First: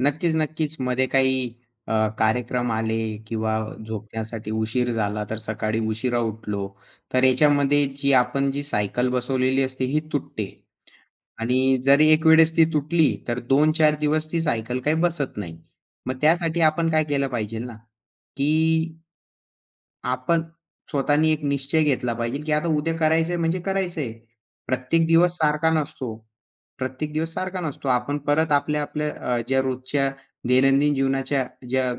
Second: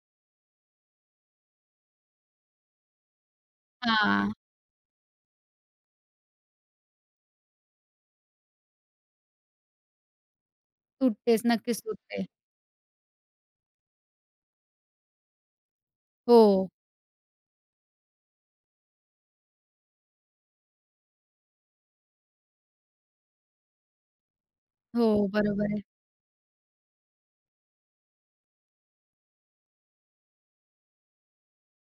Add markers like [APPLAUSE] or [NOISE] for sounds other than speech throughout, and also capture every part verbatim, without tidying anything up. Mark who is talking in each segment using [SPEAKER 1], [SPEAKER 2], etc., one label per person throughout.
[SPEAKER 1] नक्कीच, नक्कीच. मध्ये काही अ, कार्यक्रम आले किंवा
[SPEAKER 2] हां.
[SPEAKER 1] झोपण्यासाठी उशीर झाला तर सकाळी उशिरा उठलो तर याच्यामध्ये जी आपण जी सायकल बसवलेली असते ही तुटते
[SPEAKER 2] सुटतेच
[SPEAKER 1] आणि
[SPEAKER 2] नक्कीच
[SPEAKER 1] जरी
[SPEAKER 2] सुटते.
[SPEAKER 1] एक वेळेस ती तुटली तर दोन चार दिवस ती सायकल काही बसत नाही. मग त्यासाठी
[SPEAKER 2] हो.
[SPEAKER 1] आपण काय केलं पाहिजे ना की आपण स्वतःनी एक निश्चय घेतला पाहिजे की आता उद्या करायचंय म्हणजे करायचंय. प्रत्येक
[SPEAKER 2] हो,
[SPEAKER 1] दिवस
[SPEAKER 2] बरोबर
[SPEAKER 1] सारखा
[SPEAKER 2] आहे.
[SPEAKER 1] नसतो, प्रत्येक दिवस सारखा नसतो. आपण परत आपल्या-आपल्या अ, ज्या रोजच्या दैनंदिन जीवनाच्या ज्या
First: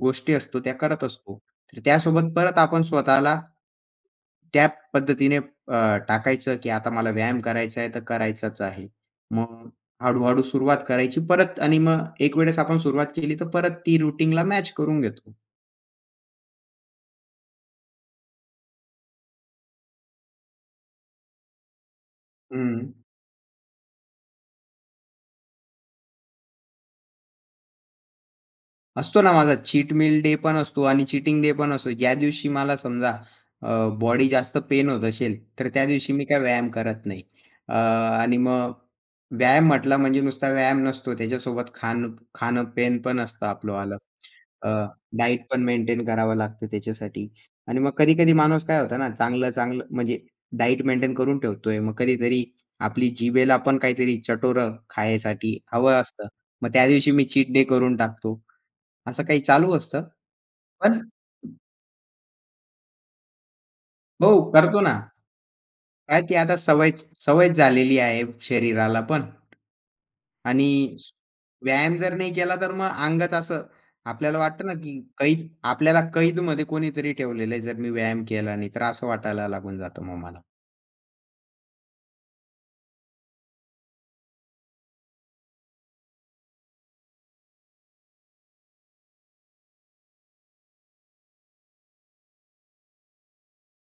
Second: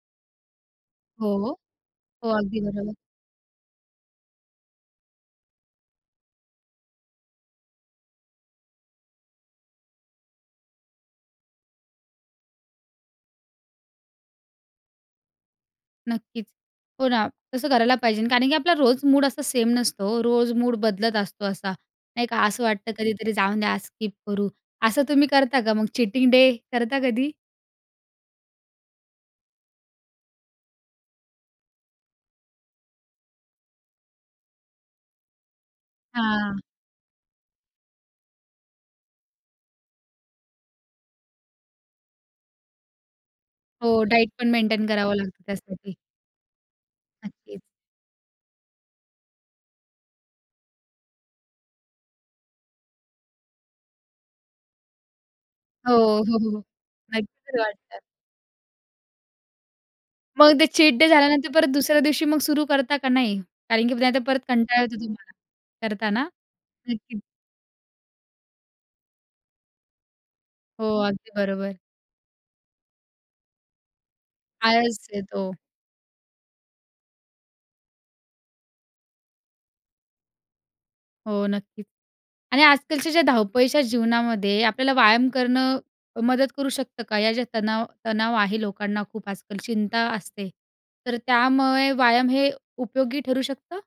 [SPEAKER 1] गोष्टी असतो त्या कडत
[SPEAKER 2] हो,
[SPEAKER 1] असतो.
[SPEAKER 2] हो,
[SPEAKER 1] त्यासोबत
[SPEAKER 2] हो.
[SPEAKER 1] परत
[SPEAKER 2] अगदी
[SPEAKER 1] आपण
[SPEAKER 2] बरोबर.
[SPEAKER 1] स्वतःला त्या पद्धतीने अ, टाकायचं की आता मला व्यायाम करायचा आहे तर करायचाच आहे. मग हळू-हळू सुरुवात करायची परत आणि मग एक वेळेस आपण सुरुवात केली तर परत ती रुटीनला मॅच करून घेतो.
[SPEAKER 2] नक्कीच. हो ना! तसं करायला पाहिजे कारण की आपला रोज मूड असं सेम नसतो. हो, रोज मूड बदलत असतो असा नाही का? असं वाटतं
[SPEAKER 1] हं.
[SPEAKER 2] कधीतरी जाऊन द्या, स्किप करू. असं तुम्ही करता का मग? चीटिंग डे करता कधी?
[SPEAKER 1] असतो ना माझा चीट मील डे पण असतो आणि चीटिंग डे पण असतो. ज्या दिवशी मला समजा अ, बॉडी जास्त पेन होत असेल, तर त्या दिवशी मी काय
[SPEAKER 2] हां.
[SPEAKER 1] व्यायाम करत नाही. अ, आणि मग व्यायाम म्हटला म्हणजे नुसता व्यायाम नसतो. त्याच्यासोबत खाणं खाणं पेन असतं आपलं आलं.
[SPEAKER 2] हो, डाएट पण
[SPEAKER 1] अ,
[SPEAKER 2] मेंटेन करावं लागतं
[SPEAKER 1] डायट पण
[SPEAKER 2] त्यासाठी.
[SPEAKER 1] मेंटेन करावं लागतं त्याच्यासाठी
[SPEAKER 2] नक्कीच.
[SPEAKER 1] आणि मग कधी-कधी माणूस काय होता ना, चांगलं-चांगलं म्हणजे डायट मेंटेन करून ठेवतोय. मग कधीतरी आपली जिभेला पण काहीतरी चटोरं खायसाठी
[SPEAKER 2] हो,
[SPEAKER 1] हवं असतं.
[SPEAKER 2] हो, हो, हो.
[SPEAKER 1] मग त्या दिवशी मी चीट
[SPEAKER 2] नक्की
[SPEAKER 1] डे करून
[SPEAKER 2] वाटत.
[SPEAKER 1] टाकतो. असं काही चालू असतं.
[SPEAKER 2] मग ते चीट
[SPEAKER 1] पण
[SPEAKER 2] डे झाल्यानंतर परत दुसऱ्या दिवशी मग सुरू करता का नाही? कारण की नाही तर
[SPEAKER 1] हो.
[SPEAKER 2] परत
[SPEAKER 1] करतो
[SPEAKER 2] कंटाळा
[SPEAKER 1] ना.
[SPEAKER 2] येतो तुम्हाला
[SPEAKER 1] काय
[SPEAKER 2] करताना?
[SPEAKER 1] ती आता सवयच
[SPEAKER 2] [UNINTELLIGIBLE]
[SPEAKER 1] सवय झालेली आहे शरीराला पण आणि
[SPEAKER 2] हो, अगदी बरोबर.
[SPEAKER 1] व्यायाम जर नाही केला तर मग अंगच असं आपल्याला वाटतं ना की
[SPEAKER 2] आळस
[SPEAKER 1] कैद
[SPEAKER 2] येतो.
[SPEAKER 1] आपल्याला कैद मध्ये कोणीतरी ठेवलेलं आहे. जर मी व्यायाम केला नाही तर असं वाटायला लागून जातं मग मला.
[SPEAKER 2] हो नक्कीच. आणि आजकालच्या ज्या धावपळीच्या जीवनामध्ये आपल्याला व्यायाम करणं अ, मदत करू शकतं का या ज्या तणाव तणाव आहे लोकांना खूप आजकाल चिंता असते तर त्यामुळे व्यायाम हे उपयोगी ठरू शकतं?